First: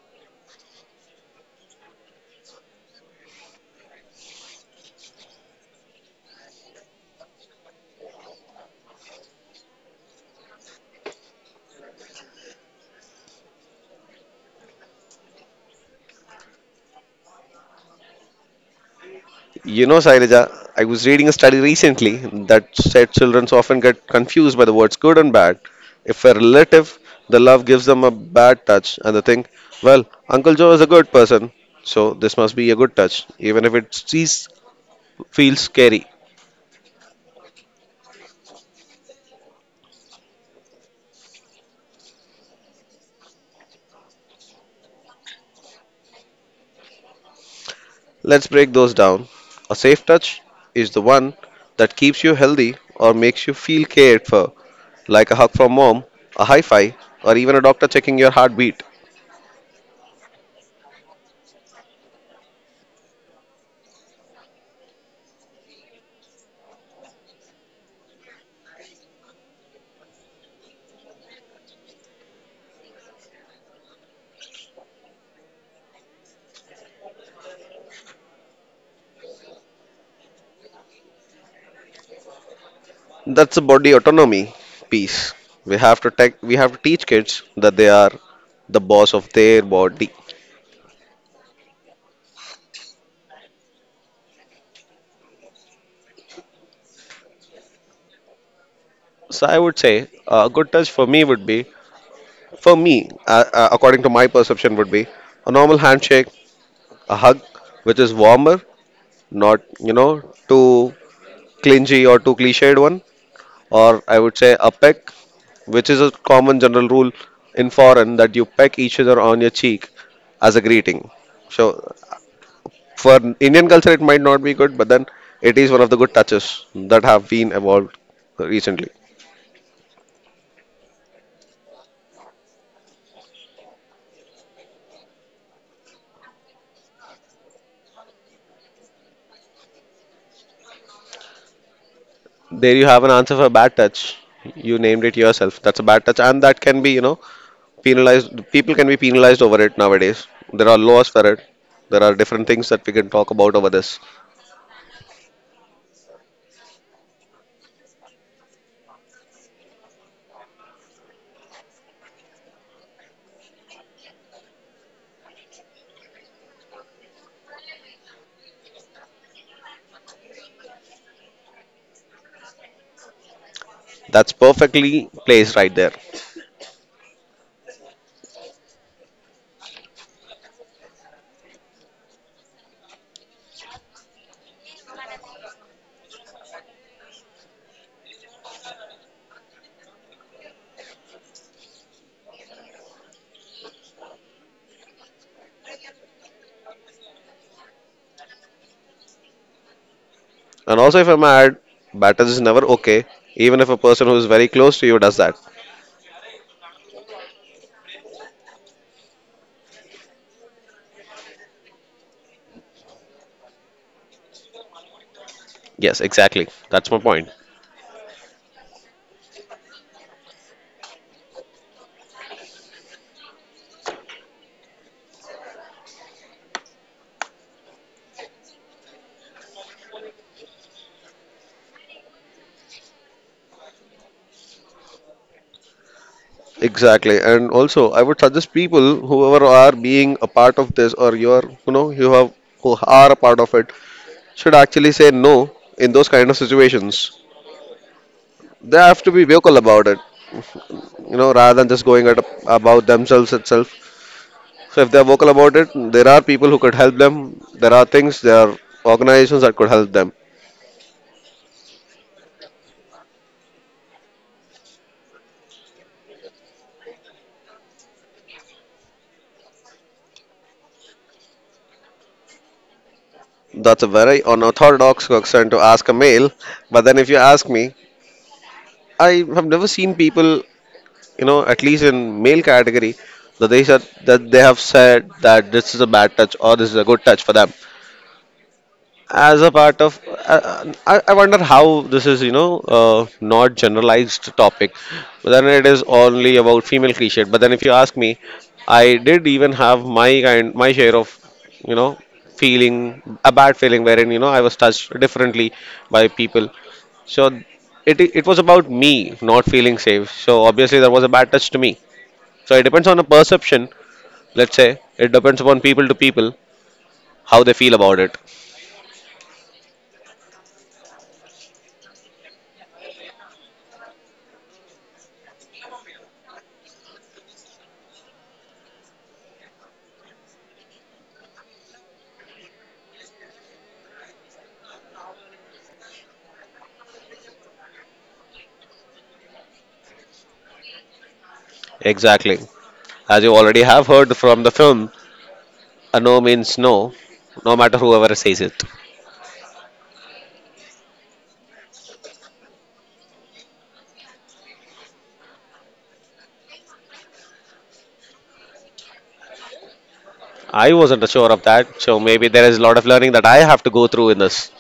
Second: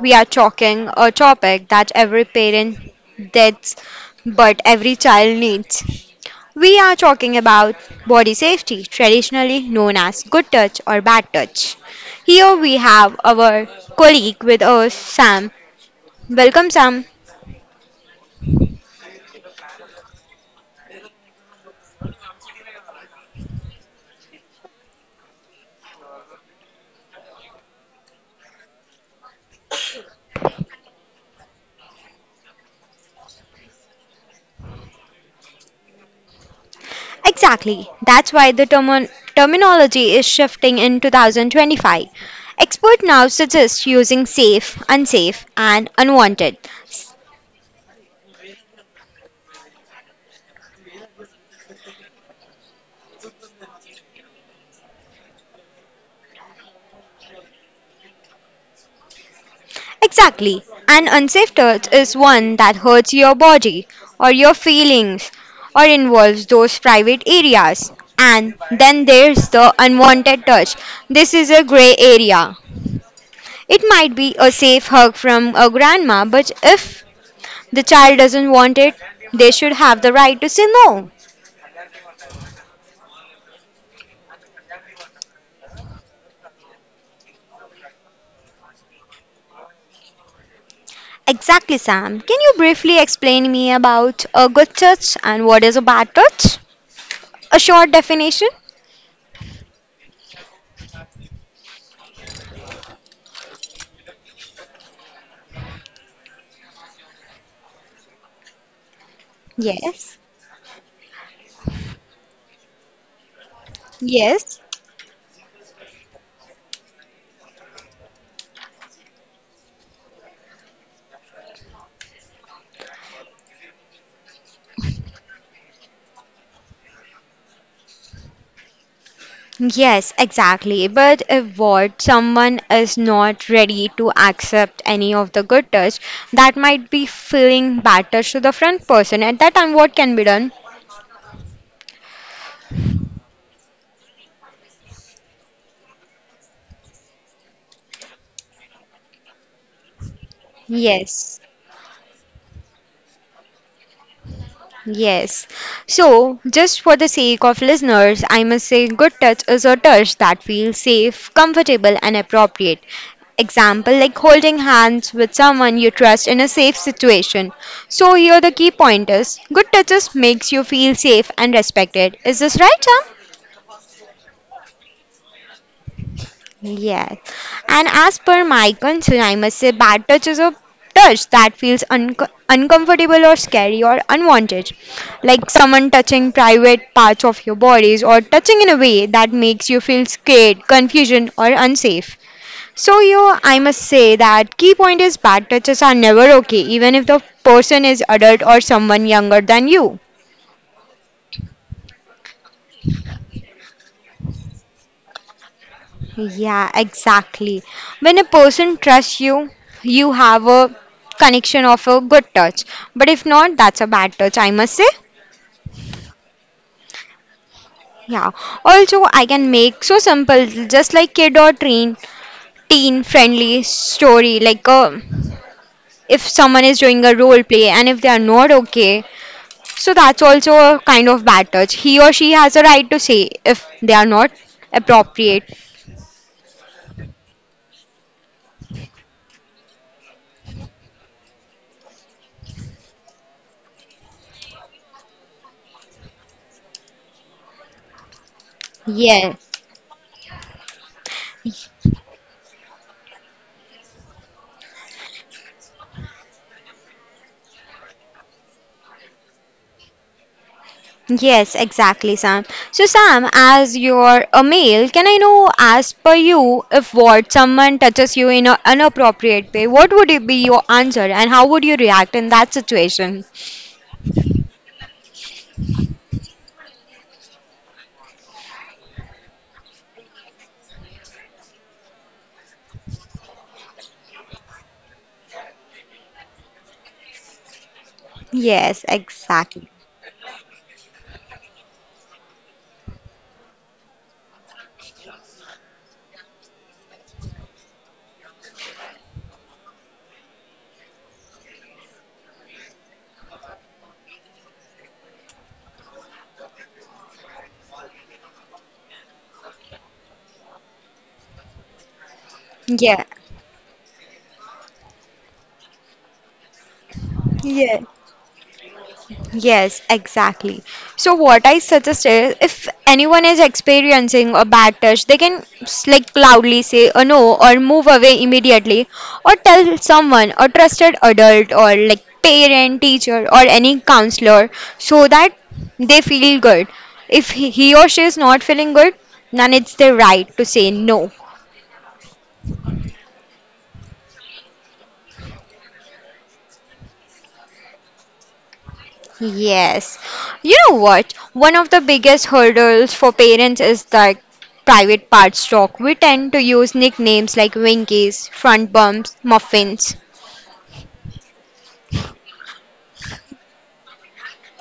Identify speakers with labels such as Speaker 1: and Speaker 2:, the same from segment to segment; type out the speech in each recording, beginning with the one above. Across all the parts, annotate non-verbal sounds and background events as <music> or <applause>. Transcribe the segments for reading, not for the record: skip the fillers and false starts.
Speaker 1: we are talking a topic that every parent does but every child needs. We are talking about body safety, traditionally known as good touch or bad touch. Here we have our colleague with us, Sam. Welcome, Sam.
Speaker 2: You know, Sailija, I was reading a study recently that said children often get confused by the words good and bad. If a relative, the love gives them a bad touch, and they think, well, Uncle Joe is a good person, so this must be a good touch, even if it feels scary.
Speaker 1: Exactly. That's why the terminology is shifting in 2025. Expert now suggests using safe, unsafe, and unwanted.
Speaker 2: Let's break those down. A safe touch is the one that keeps you healthy or makes you feel cared for, like a hug from Mom, a high five, or even a doctor checking your heartbeat.
Speaker 1: Exactly. An unsafe touch is one that hurts your body or your feelings or involves those private areas. And then there's the unwanted touch. This is a gray area. It might be a safe hug from a grandma, but if the child doesn't want it, they should have the right to say no.
Speaker 2: That's a body autonomy piece. We have to teach kids that they are the boss of their body.
Speaker 1: Exactly, Sam. Can you briefly explain me about a good touch and what is a bad touch? A short definition?
Speaker 2: So I would say a good touch for me would be, for me, according to my perception, would be a normal handshake, a hug, which is warmer, not
Speaker 1: Yes.
Speaker 2: too clingy or too cliched one. Or I would say
Speaker 1: Yes.
Speaker 2: a peck, which is a common general rule in foreign that you peck each other on your cheek as a greeting. So for Indian culture, it might not be good, but then it is one of the good touches that have been evolved recently.
Speaker 1: Yes, exactly. But if what someone is not ready to accept any of the good touch, that might be feeling bad touch to the front person. At that time, what can be done?
Speaker 2: There you have an answer for bad touch. You named it yourself. That's a bad touch, and that can be, you know, penalized. People can be penalized over it nowadays. There are laws for it.
Speaker 1: Yes.
Speaker 2: There are different things that we can talk about over this.
Speaker 1: Yes. So, just for the sake of listeners, I must say good touch is a touch that feels safe, comfortable, and appropriate. Example like holding hands with someone you trust in a safe situation. So, here the key point is good touches makes you feel safe and respected. Is this right, Sam?
Speaker 2: That's perfectly placed right there.
Speaker 1: Yes. And as per my concern, I must say bad touch is a touch that feels un uncomfortable or scary or unwanted. Like someone touching private parts of your bodies or touching in a way that makes you feel scared, confusion, or unsafe. So you, I must say that key point is bad touches are never okay, even if the person is adult or someone younger than you.
Speaker 2: And also, if I may add, bad touch is never okay, even if a person who is very close to you does that.
Speaker 1: Yeah, exactly. When a person trusts you, you have a connection of a good touch. But if not, that's a bad touch, I must say.
Speaker 2: Yes, exactly. That's my point.
Speaker 1: Yeah. Also, I can make so simple, just like kid or teen friendly story. Like if someone is doing a role play and if they are not okay, so that's also a kind of bad touch. He or she has a right to say if they are not appropriate.
Speaker 2: Exactly. And also, I would suggest people, whoever are being a part of this or you're, you know, you have, who are a part of it, should actually say no in those kind of situations. They have to be
Speaker 1: Yeah.
Speaker 2: vocal about it, you know, rather than just going at about themselves itself. So if they're vocal about it, there are people who could help them. There are organizations that could help them.
Speaker 1: Yes, exactly, Sam. So, Sam, as you're a male, can I know, as per you, if what someone touches you in an inappropriate way, what would it be your answer and how would you react in that situation?
Speaker 2: That's a very unorthodox question to ask a male. But then if you ask me, I have never seen people, you know, at least in male category, that they have said that this is a bad touch or this is a good touch for them
Speaker 1: Yes,
Speaker 2: as a
Speaker 1: exactly.
Speaker 2: part of I wonder how this is, you know, not generalized topic, but then it is only about female cliche. But then if you ask me, I did even have my share of, you know, feeling a bad feeling, wherein, you know, I was touched differently by people. So it was about me not feeling safe, so obviously there was a bad touch to me. So it depends on
Speaker 1: Yeah.
Speaker 2: a perception. Let's say it depends upon people to people how they feel
Speaker 1: Yeah.
Speaker 2: about it.
Speaker 1: Yes, exactly. So what I suggest is if anyone is experiencing a bad touch, they can like loudly say a no or move away immediately, or tell someone, a trusted adult or like parent, teacher or any counselor, so that they feel good. If he or she is not feeling good, then it's their right to say no.
Speaker 2: Exactly. As you already have heard from the film, a no means no, no matter whoever says it.
Speaker 1: Yes. You know what? One of the biggest hurdles for parents is that private parts talk. We tend to use nicknames like Winkies, Front Bumps, Muffins.
Speaker 2: I wasn't sure of that, so maybe there is a lot of learning that I have to go through in this.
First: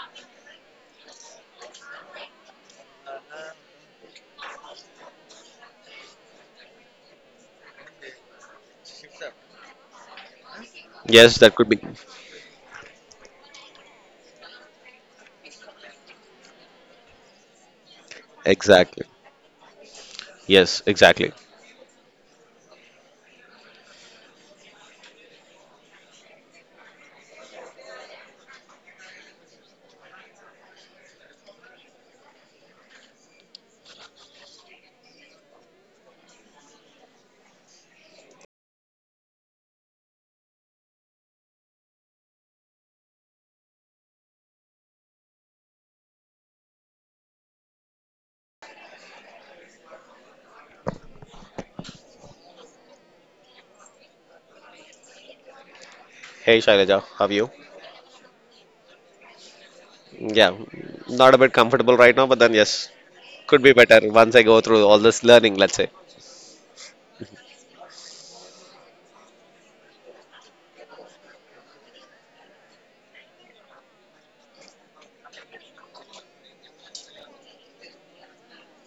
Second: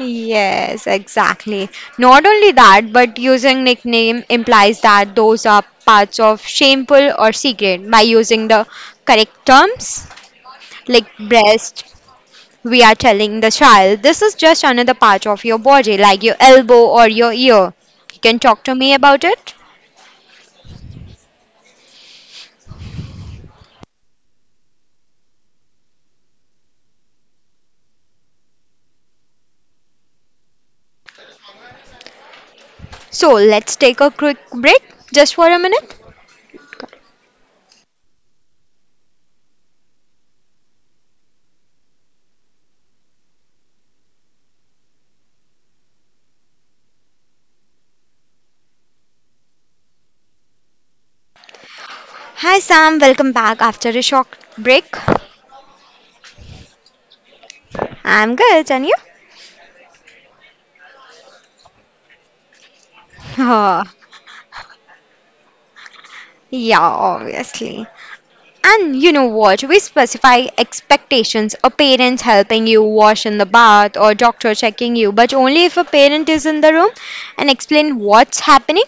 Speaker 1: Yes, exactly. Not only that, but using nickname implies that those are parts of shameful or secret. By using the correct terms, like
Speaker 2: Yes, that could be.
Speaker 1: breast, we are telling the child this is just another part of your body, like your elbow or your ear. You can talk to me
Speaker 2: Exactly.
Speaker 1: about it.
Speaker 2: Yes, exactly.
Speaker 1: So let's take a quick break just for a minute. Hi Sam, welcome back after a short break.
Speaker 2: Hey Shailaja, how are you?
Speaker 1: I'm good, and you? <laughs>
Speaker 2: Yeah, not a bit comfortable right now, but then yes, could be
Speaker 1: Oh,
Speaker 2: better once I go through all this learning, let's say.
Speaker 1: yeah, obviously. And you know what? We specify expectations. A parent helping you wash in the bath or doctor checking you, but only if a parent is in the room and explain what's happening.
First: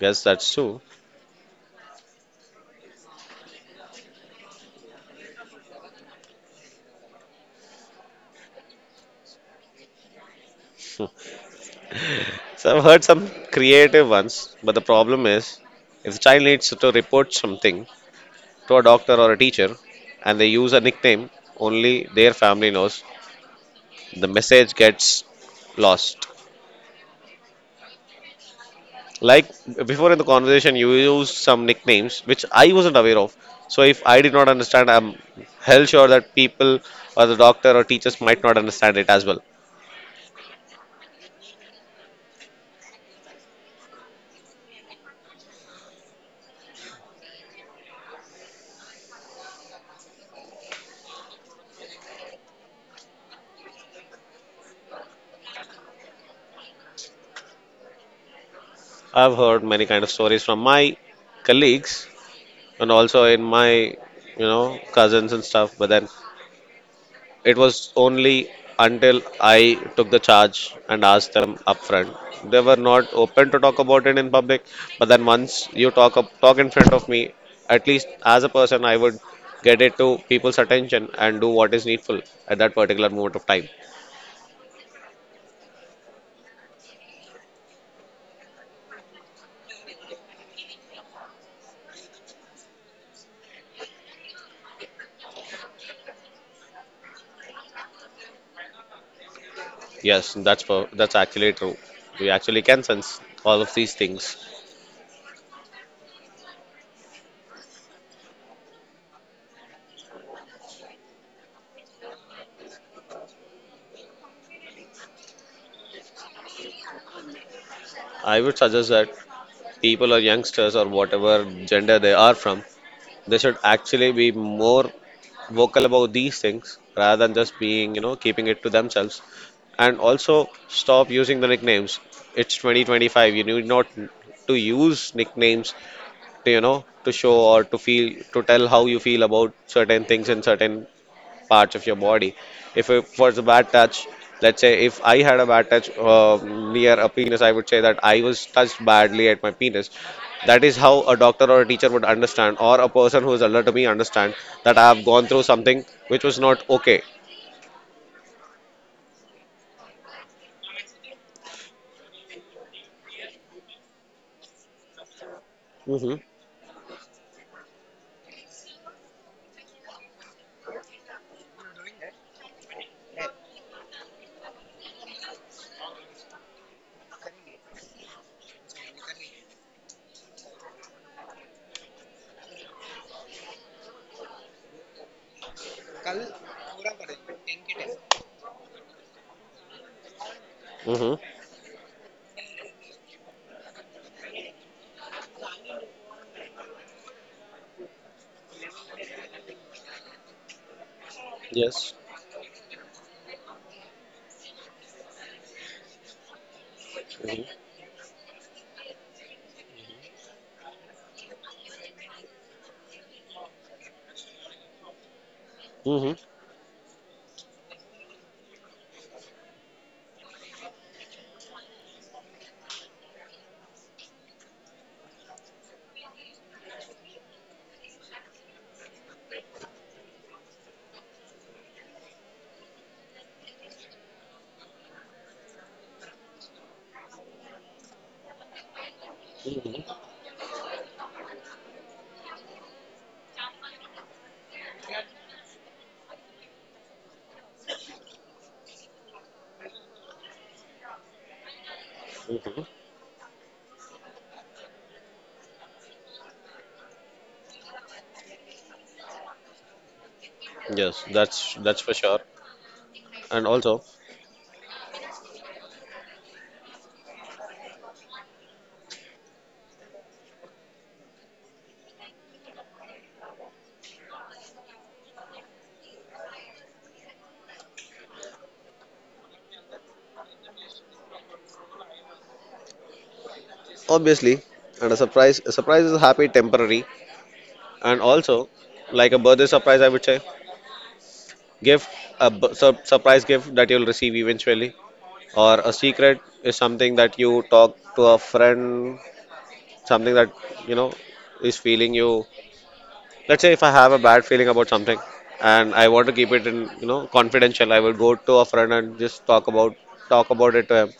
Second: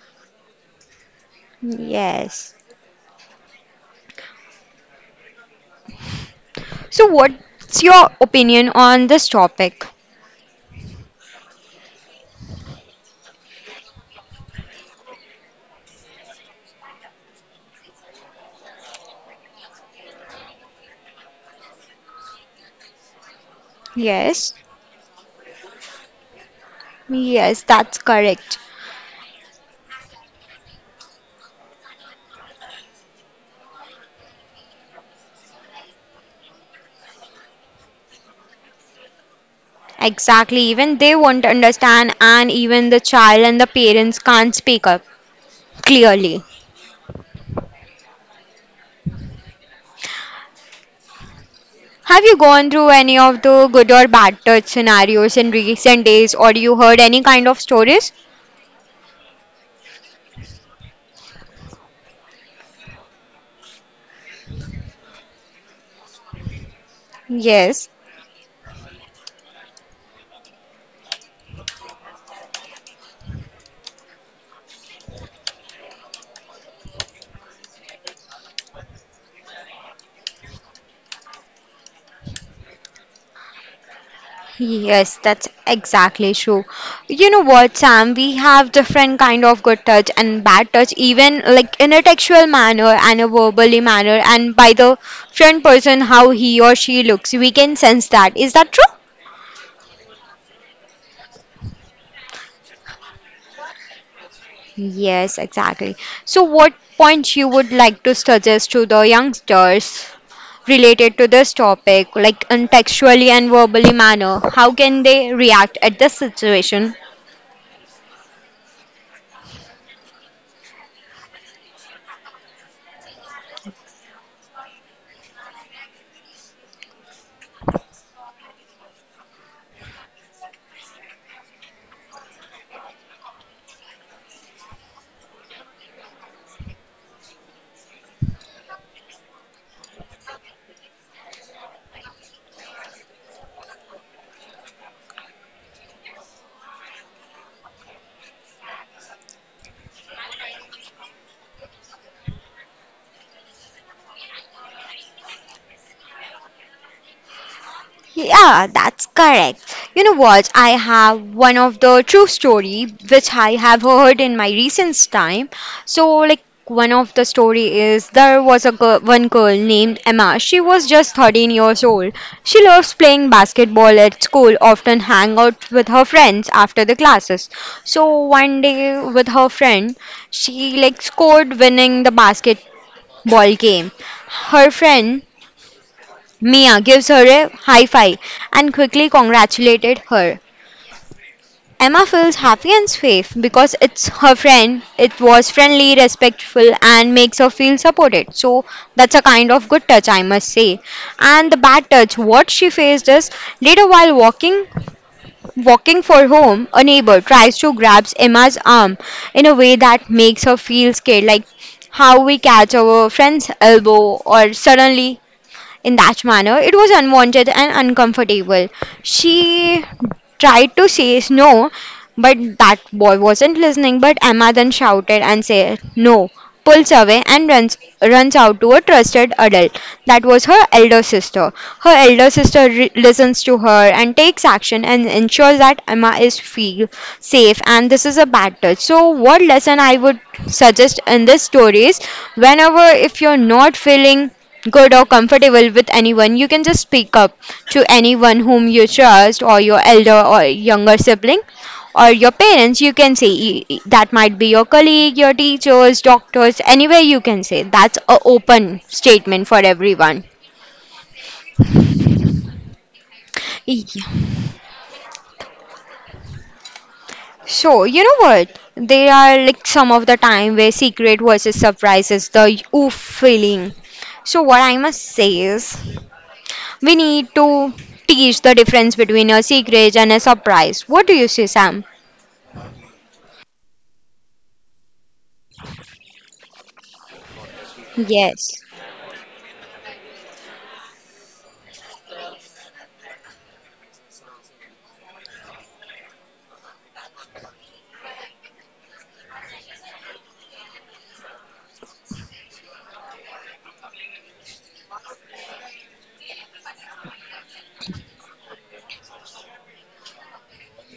Speaker 2: Yes, that's true.
Speaker 1: Yes. So what's your opinion on this topic?
Speaker 2: <laughs> So I've heard some creative ones, but the problem is if the child needs to report something to a doctor or a teacher and they use a nickname only their family knows, the
Speaker 1: Yes.
Speaker 2: message gets lost.
Speaker 1: Yes, that's correct.
Speaker 2: Like before in the conversation, you used some nicknames which I wasn't aware of. So if I did not understand, I'm hell sure that people or the doctor or teachers might not understand it as well.
Speaker 1: Exactly, even they won't understand, and even the child and the parents can't speak up clearly. Have you gone through any of the good or bad touch scenarios in recent days, or you heard any kind of stories?
Speaker 2: I've heard many kind of stories from my colleagues and also in my, you know, cousins and stuff, but then it
Speaker 1: Yes.
Speaker 2: was only until I took the charge and asked them upfront. They were not open to talk about it in public, but then once you talk in front of me, at least as a person, I would get it to people's attention and do what is needful at that particular moment of time.
Speaker 1: Yes, that's exactly true. You know what, Sam? We have different kind of good touch and bad touch, even like in a textual manner and a verbally manner, and by the front person how he or she looks, we can sense that. Is that true?
Speaker 2: That's actually true. We actually can sense all of these things.
Speaker 1: Yes, exactly. So, what point you would like to suggest to the youngsters related to this topic, like in textually and verbally manner? How can they react at this situation?
Speaker 2: I would suggest that people or youngsters or whatever gender they are from, they should actually be more vocal about these things rather than just being, you know, keeping it to themselves. And also stop using the nicknames. It's 2025. You need not to use nicknames to, you know, to show or to feel, to tell how you feel about certain things in certain parts of your body. If it was a bad touch, let's say if I had a bad touch near a penis, I would say that I was touched badly at my penis. That is how a doctor or a teacher would understand, or a person who is alert to me understand that I have gone through something which was not okay.
Speaker 1: Yeah, that's correct. You know what? I have one of the true story which I have heard in my recent time.
Speaker 2: Mm-hmm.
Speaker 1: So like one of the story is there was a girl, one girl named Emma. She was just 13 years old. She loves playing basketball at school, often hang out with her friends after the classes. So one day with her friend, she like scored winning the basket ball game. Her friend Mia gives her a high five and quickly congratulated her.
Speaker 2: Mm-hmm.
Speaker 1: Emma feels happy and safe because it's her friend. It was friendly, respectful, and makes her feel supported. So that's a kind of good touch, I must say. And the bad
Speaker 2: Yes.
Speaker 1: touch, what she faced is later while walking for home, a neighbor
Speaker 2: Mm-hmm.
Speaker 1: tries to grab Emma's arm in a way that makes her feel scared, like how we catch our friend's elbow or suddenly in
Speaker 2: Mm-hmm.
Speaker 1: that manner. It was unwanted and uncomfortable. She tried to say no, but that boy wasn't listening. But Emma then shouted and said no, pulls away and runs out to a trusted adult. That was her elder sister. Her elder sister listens to her and takes action and ensures that Emma is feel safe and this is a bad touch. So what lesson
Speaker 2: Mm-hmm.
Speaker 1: I would suggest in this story is whenever if you're not feeling good or comfortable with anyone, you can just speak up to anyone whom you trust, or your elder or younger sibling, or your
Speaker 2: Mm-hmm.
Speaker 1: parents. You can say that might be your colleague, your teachers, doctors, anywhere you can say. That's a open statement for everyone.
Speaker 2: Yes, that's for sure. And also,
Speaker 1: Yeah. So, you know what? There are like some of the time where secret versus surprise is the oof feeling. So, what I must say is, we need to teach the difference between a secret and a surprise. What do you say, Sam?
Speaker 2: obviously, and a surprise is happy temporary. And also,
Speaker 1: Yes.
Speaker 2: like a birthday surprise, I would say. Gift, surprise gift that you'll receive eventually, or a secret is something that you talk to a friend, something that, you know, is feeling you. Let's say if I have a bad feeling about something and I want to keep it in, you know, confidential, I will go to a friend and just talk about it to him.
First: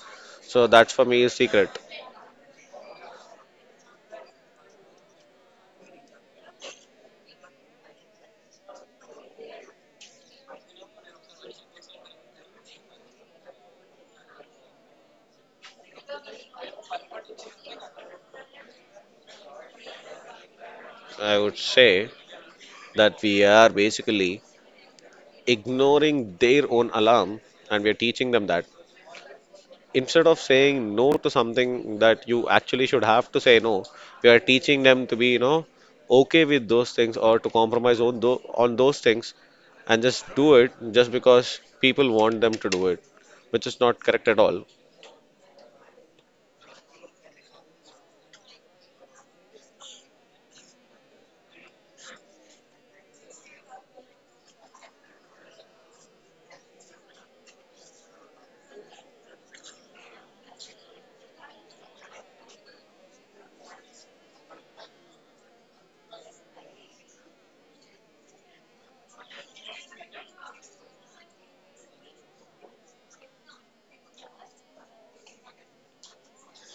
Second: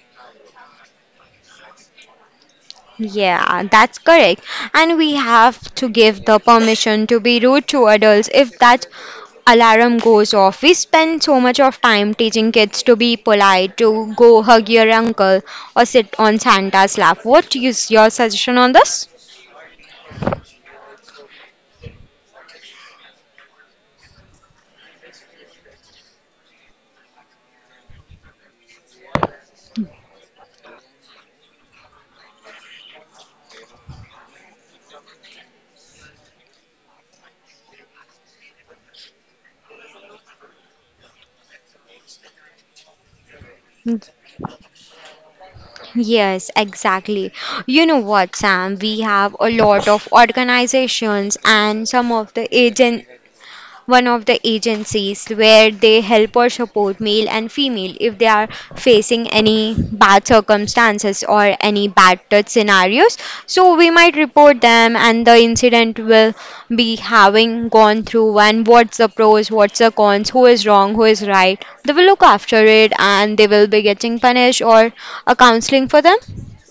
Speaker 2: So that's for me a secret.
Speaker 1: Yeah, that's correct. And we have to give the permission to be rude to adults if that alarm goes off. We spend so much of time teaching kids to be polite, to go hug your uncle or sit on Santa's lap. What is your suggestion on this?
Speaker 2: I would say that we are basically ignoring their own alarm and we are teaching them that. Instead of saying no to something that you actually should have to say no, we are teaching them to be, you know, okay with those things or to compromise on, on those things and just do it just because people want them to do it, which is not correct at all.
Speaker 1: Yes, exactly. You know what, Sam? We have a lot of organizations and some of the agent one of the agencies where they help or support male and female if they are facing any bad circumstances or any bad touch scenarios, so we might report them, and the incident will be having gone through, and what's the pros, what's the cons, who is wrong, who is right, they will look after it, and they will be getting punished or a counseling for them.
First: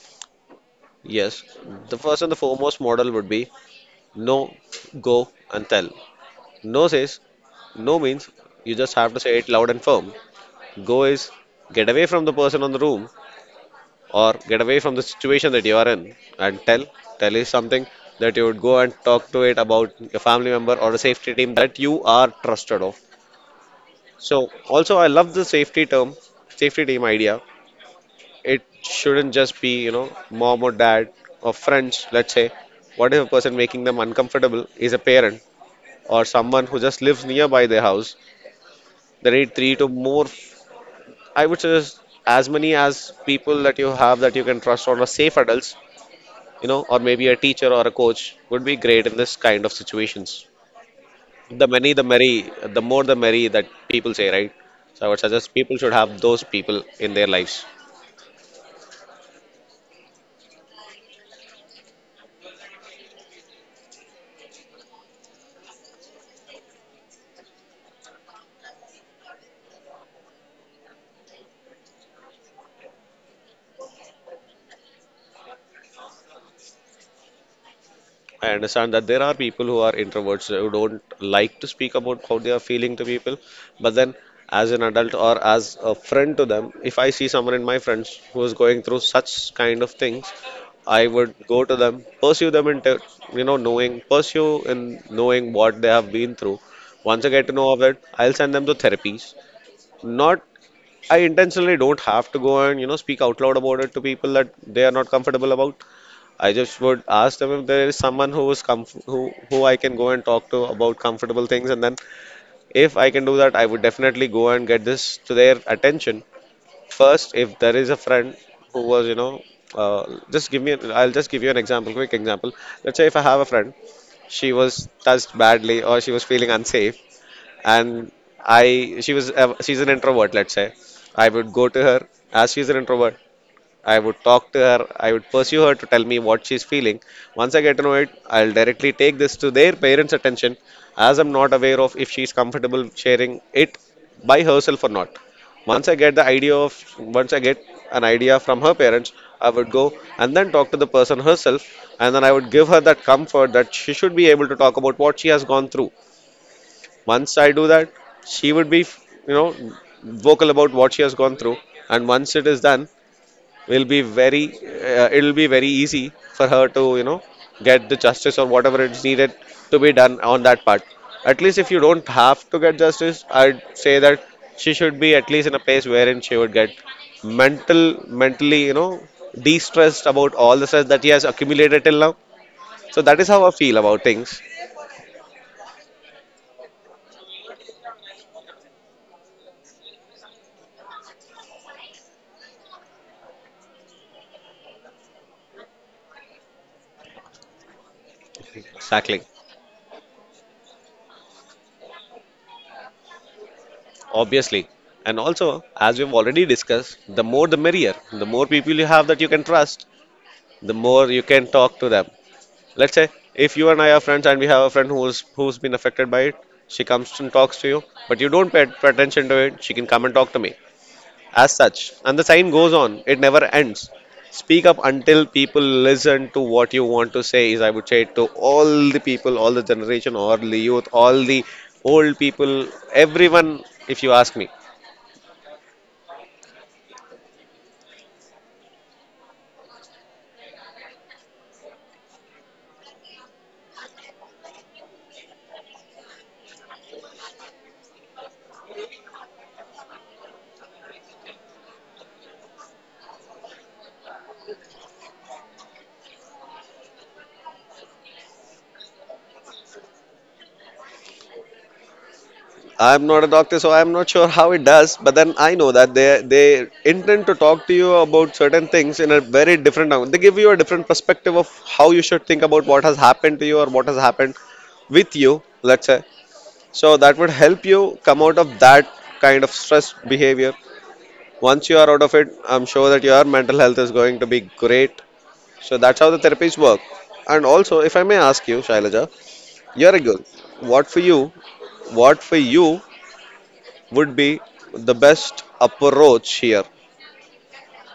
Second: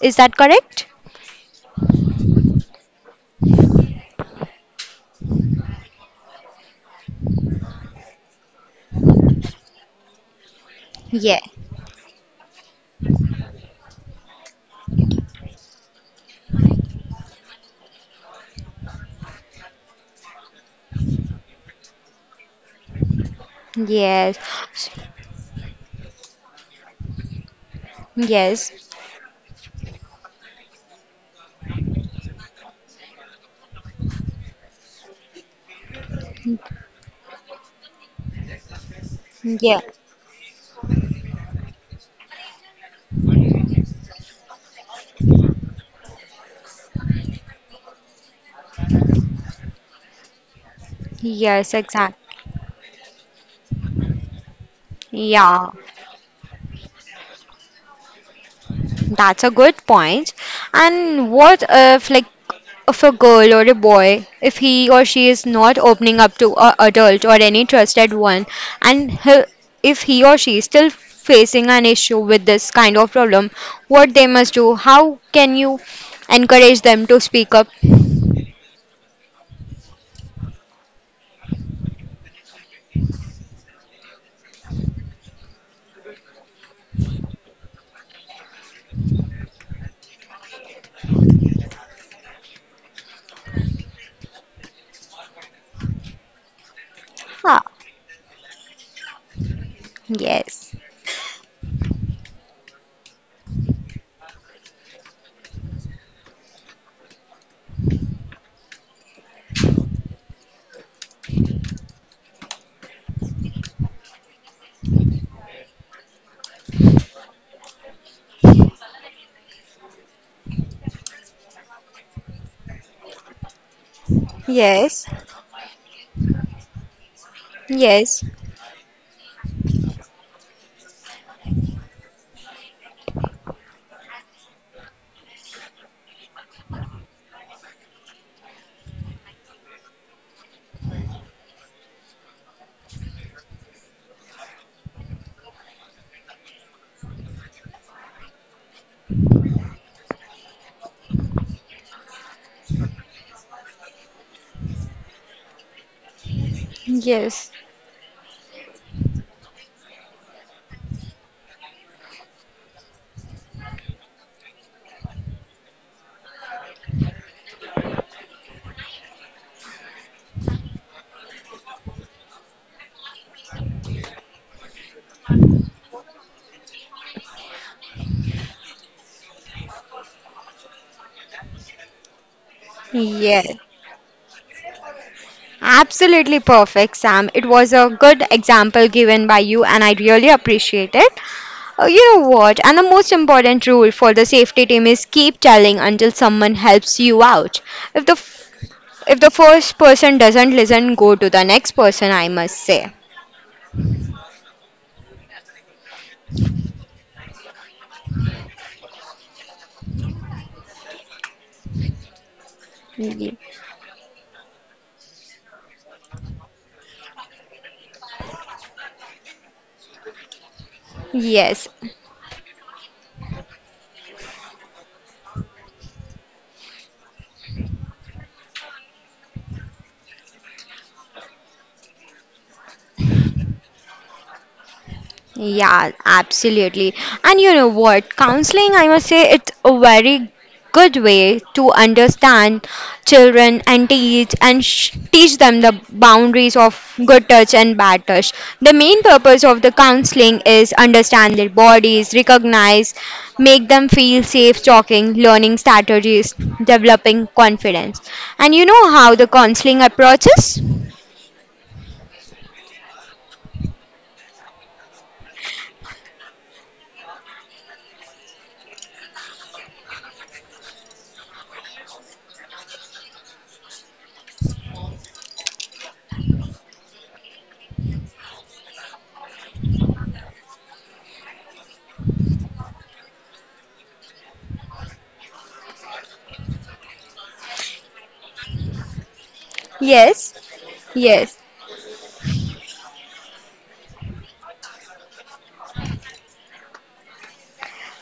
Speaker 1: Is that correct?
Speaker 2: Yes, the first and the foremost model would be no, go, and tell. No says no means you just have to say it loud and firm. Go is
Speaker 1: Yeah.
Speaker 2: get away from the person on the room or get away from the situation that you are in, and tell. Tell is something that you would go and talk to it about your family member or a safety team that you are trusted of.
Speaker 1: Yes.
Speaker 2: So also I love the safety team idea. It
Speaker 1: Yes.
Speaker 2: shouldn't just be, you know, mom or dad or friends, let's say. What if a person making them uncomfortable is a parent or someone who just lives nearby their house? They need three
Speaker 1: Yeah.
Speaker 2: to more, I would suggest, as many as people that you have that you can trust or are safe adults, you know, or maybe a teacher or a coach would be great in this kind of situations. The
Speaker 1: Yes,
Speaker 2: many, the
Speaker 1: exactly.
Speaker 2: merry, the more the merry that people say, right? So I would suggest
Speaker 1: Yeah,
Speaker 2: people should have those people in their lives.
Speaker 1: that's a good point. And what if, like, if a girl or a boy, if he or she is not opening up to a adult or any trusted one, and he, if he or she is still facing an issue with this kind of problem, what they must do? How can you encourage them to speak up?
Speaker 2: I understand that there are people who are introverts who don't like to speak about how they are feeling to people, but then as an adult or as a friend to them, if I see someone in my friends who is going through such kind of things, I would go to them, pursue them into, you know, pursue in knowing what they have been through. Once I get to
Speaker 1: Ah.
Speaker 2: know of it, I'll send them to therapies. Not
Speaker 1: Yes,
Speaker 2: I intentionally don't have to go and, you know, speak out loud about it to people that they are not comfortable about. I just would ask them if there is someone who is who I can go and talk to about comfortable things, and then if I can do that, I would definitely go and get this to their attention first. If there is a friend who was, you know, just give me, an, I'll just give you an example, quick example. Let's say if I have a friend, she was
Speaker 1: yes,
Speaker 2: touched badly or she was feeling unsafe, and
Speaker 1: yes,
Speaker 2: she was, she's an introvert. Let's say I would go to her as she's an introvert. I would talk to her, I would pursue her to tell me what she's feeling. Once I get to know it, I'll directly take this to their parents' attention as I'm not aware of if she's comfortable sharing it by herself or not. Once I get the idea of, Once I get an idea from her parents, I would go and then talk to the person herself, and then I would give her that comfort that she should be able to talk about what she has gone through. Once
Speaker 1: yes,
Speaker 2: I do that, she would be, you know, vocal about what she has gone through, and once it is done, will be very it'll be very easy for her to get the justice or whatever is needed to be done on that part. At least if you don't have to get justice, I'd say that she should be at least in a place wherein she would get mental mentally, de-stressed about all the stress that he has accumulated till now. So that is how I
Speaker 1: yes.
Speaker 2: feel about things.
Speaker 1: Absolutely perfect, Sam. It was a good example given by you, and I really appreciate it. You know what? And the most important rule for the safety team is keep telling until someone helps you out. If the f- if
Speaker 2: Exactly,
Speaker 1: the first person doesn't listen, go to the next person. I must say.
Speaker 2: obviously. And also, as we've already discussed, the more the merrier. The more people you have that you can trust, the more you can talk to them. Let's say
Speaker 1: Ye-
Speaker 2: if you and I are friends and we have a friend who's been affected by it, she comes and talks to you, but you don't pay attention to it. She can come and talk to me. As
Speaker 1: Yes.
Speaker 2: such, and the sign goes on. It never ends. Speak up until people listen to what you want to say. Is I would say to all the people, all the generation, all the youth, all the old people, everyone. If you ask me.
Speaker 1: Yeah, absolutely. And you know what? Counseling, I must say, it's a very good way to understand children and teach and teach them the boundaries of good touch and bad touch. The main purpose of the counseling is understand their bodies, recognize, make them feel safe talking, learning strategies, developing confidence. And you know how the counseling approaches?
Speaker 2: I'm not a doctor, so I'm not sure how it does. But then I know that they intend to talk to you about certain things in a very different angle. They give you a different perspective of how you should think about what has happened to you or what has happened with you. Let's say, so that would help you come out of that kind of stress behavior. Once you are out of it, I'm sure that your mental health is going to be great. So that's how the therapies work. And also, if I may ask you, Shailaja, you're a girl.
Speaker 1: Yes.
Speaker 2: What for
Speaker 1: Yes.
Speaker 2: you? What for you would be the best approach here.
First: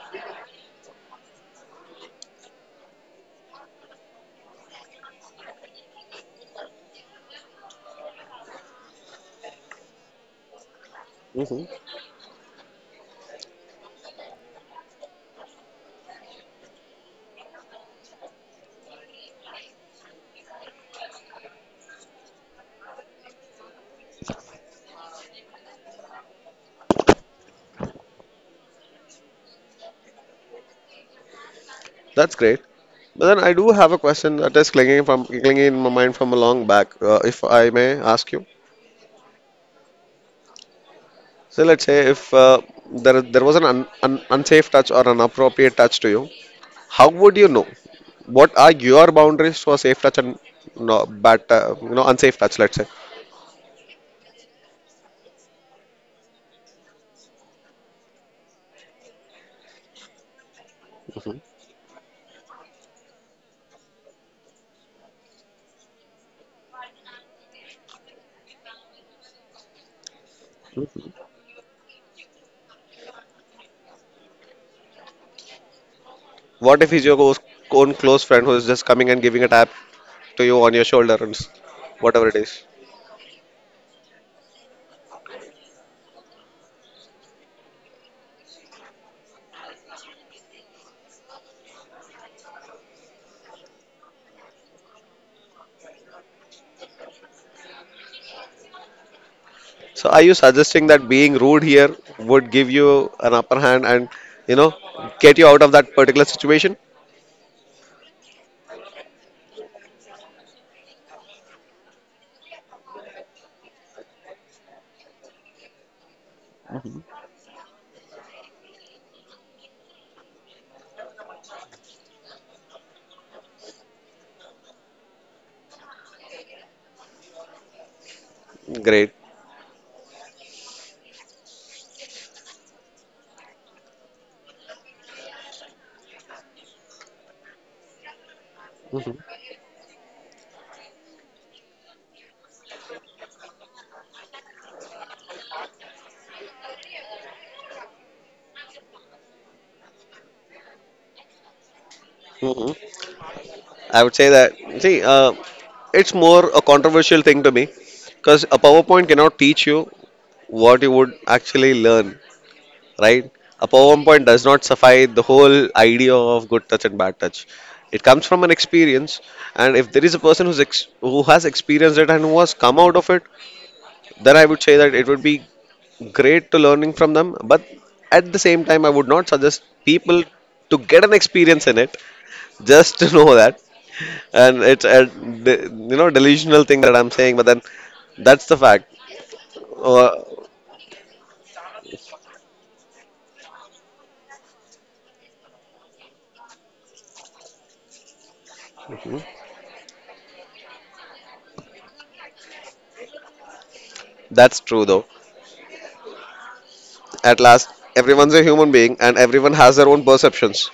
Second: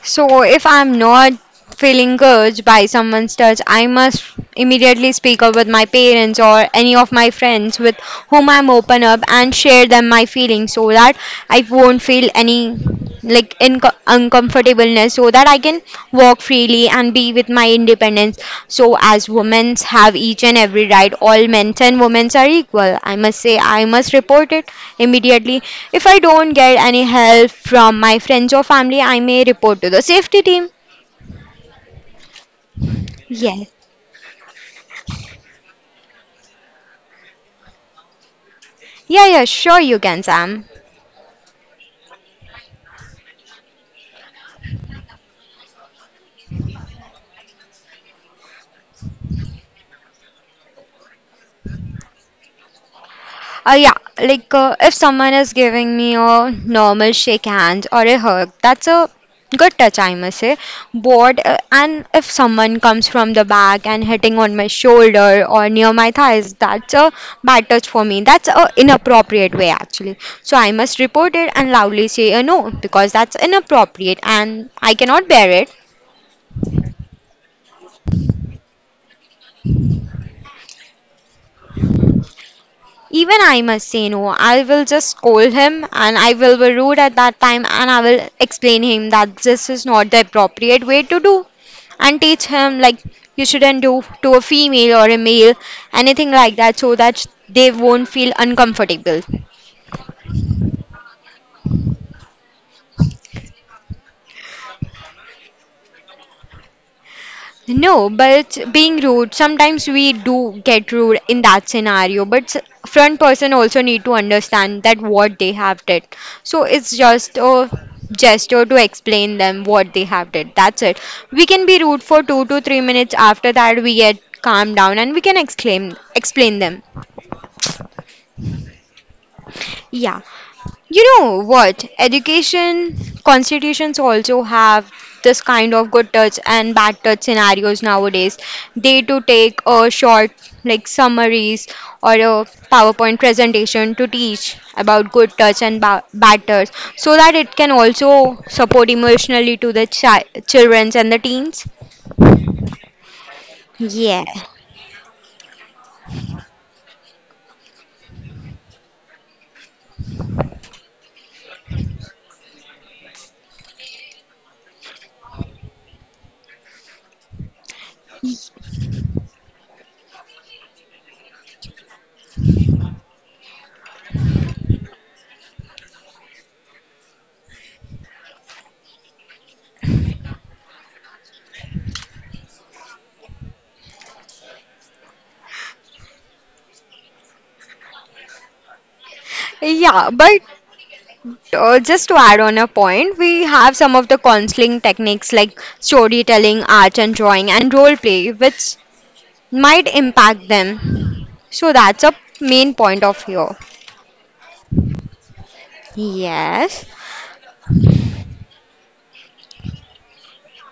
Speaker 1: So, if I'm not feeling good by someone's touch, I must immediately speak up with my parents or any of my friends with whom I'm open up and share them my feelings, so that
Speaker 2: Hmm.
Speaker 1: I won't feel any like in uncomfortableness, so that I can walk freely and be with my independence. So, as women have each and every right, all men and women are equal. I must say, I must report it immediately. If I don't get any help from my friends or family, I may report to the safety team.
Speaker 2: That's great. But then I
Speaker 1: Yes.
Speaker 2: do have a question that is clinging from clinging in my mind from a long back, if I may ask you.
Speaker 1: Yeah, yeah, sure you can, Sam.
Speaker 2: So let's say if there was an unsafe touch or an appropriate touch to you, how would you know? What are your boundaries for safe touch and no, bad, unsafe touch? Let's say.
Speaker 1: Yeah, like if someone is giving me a normal shake hand or a hug, that's a good touch, I must say. Bored, and if someone comes from the back and hitting on my shoulder or near my thighs, that's a bad touch for me. That's a inappropriate way actually. So I must report it and loudly say a no because that's inappropriate and I cannot bear it.
Speaker 2: What if he's your own close friend who is just coming and giving a tap to you on your shoulder and whatever it is?
Speaker 1: Even I must say no. I will just scold him and I will be rude at that time and I will explain him that this is not the appropriate way to do, and teach him like you shouldn't do to a female or a male anything like that, so that they won't feel uncomfortable.
Speaker 2: So are you suggesting that being rude here would give you an upper hand and, you know get you out of that particular situation?
Speaker 1: No, but being rude, sometimes we do get rude in that scenario, but front person also need to understand that what they have did. So it's just a gesture to explain them what they have did. That's it. We can be rude for 2 to 3 minutes, after that we get calmed down and we can exclaim explain them.
Speaker 2: Great.
Speaker 1: Yeah. You know what? Education constitutions also have this kind of good touch and bad touch scenarios nowadays. They to
Speaker 2: Hmm.
Speaker 1: take a short like summaries or a PowerPoint presentation to teach about good touch and bad touch, so that it can also support emotionally to the children and the teens.
Speaker 2: Hmm. I would
Speaker 1: Yeah.
Speaker 2: say that. See, it's more a controversial thing to me because a PowerPoint cannot teach you what you would actually learn, right? A PowerPoint does not suffice the whole idea of good touch and bad touch. It comes from an experience, and if there is a person who has experienced it and who has come out of it, then I would say that it would be great to learning from them, but at the same time I would not suggest people to get an experience in it just to know that. And it's a de- delusional thing that I'm saying, but then that's the fact.
Speaker 1: Yeah,
Speaker 2: uh,
Speaker 1: but just to add on a point, we have some of the counseling techniques like storytelling, art and drawing, and role play, which might impact them. So that's a main point of here.
Speaker 2: that's true though.
Speaker 1: Yes,
Speaker 2: At last, everyone's a human being and everyone has their own perceptions.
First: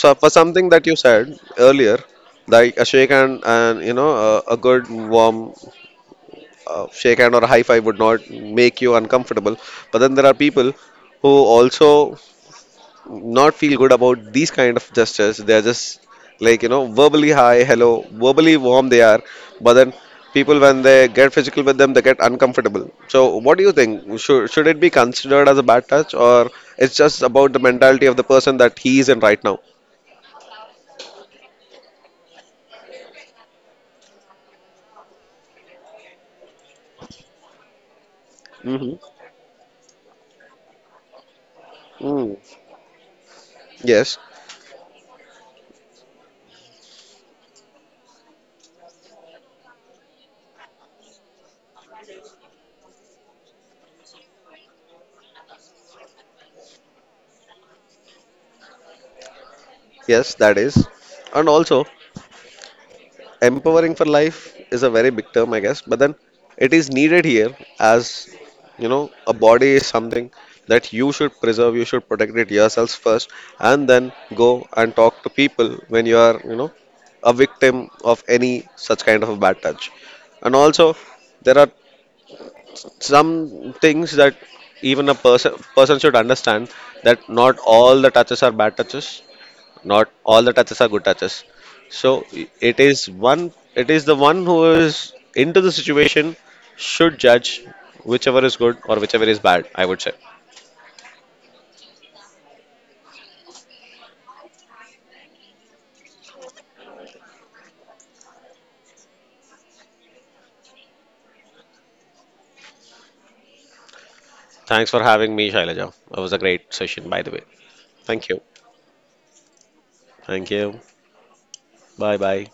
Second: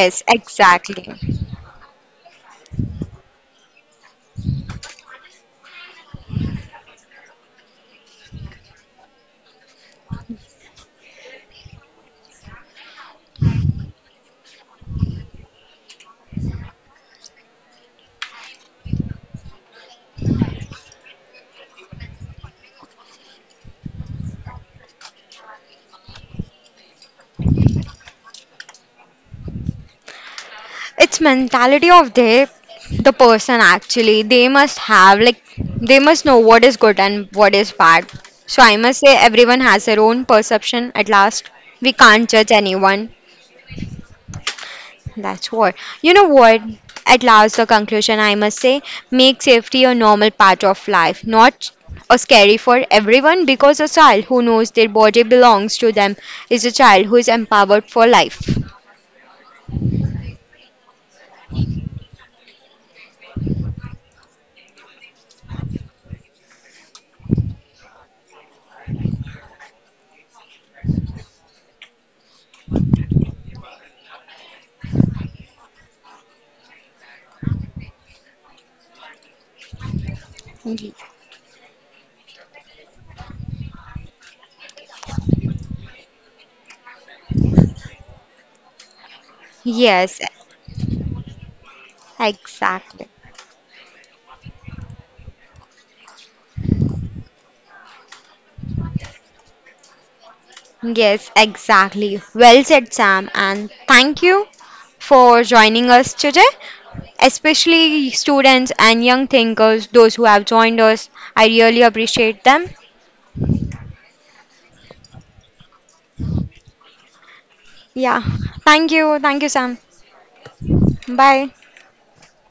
Speaker 2: So for something that you
Speaker 1: exactly.
Speaker 2: said earlier, like a shake hand and, a good warm, shake hand or a high five would not make you uncomfortable, but then there are people who also not feel good about these kind of gestures. They're just, verbally hi, hello, verbally warm they are, but then people when they get physical with them, they get uncomfortable. So what do you think? Should it be considered as a bad touch, or it's just about the mentality of the person that he is in right now?
Speaker 1: It's mentality of the person actually. They must have like they must know what is good and what is bad. So I
Speaker 2: Mm-hmm.
Speaker 1: must say everyone has their own perception. At last, we can't
Speaker 2: Mm.
Speaker 1: judge anyone.
Speaker 2: Yes,
Speaker 1: That's what. You know what? At last, the conclusion I must say make safety a normal part of life, not a scary for everyone, because a child who knows their body belongs to them is a child who is empowered for life.
Speaker 2: yes, that is, and also. Empowering for life is a very big term, I guess, but then it is needed here as, you know, a body is something that you should preserve, you should protect it yourselves first, and then go and talk to people when you are, you know, a victim of any such kind of a bad touch. And also,
Speaker 1: Y-
Speaker 2: there are some things that even a person should understand that not all the touches are bad touches, not
Speaker 1: Yes,
Speaker 2: all the touches are good touches. So it is
Speaker 1: exactly.
Speaker 2: one. It is the one who is into the situation should judge whichever is good or whichever is bad. I would say.
Speaker 1: Yes, exactly. Well said, Sam, and thank you for joining us today, especially students and young thinkers, those who have joined us. I really appreciate them.
Speaker 2: Thanks for having me, Shailaja. It was a great session, by the way.
Speaker 1: Yeah.
Speaker 2: Thank you.
Speaker 1: Thank you. Thank you, Sam.
Speaker 2: Thank you.
Speaker 1: Bye.
Speaker 2: Bye bye.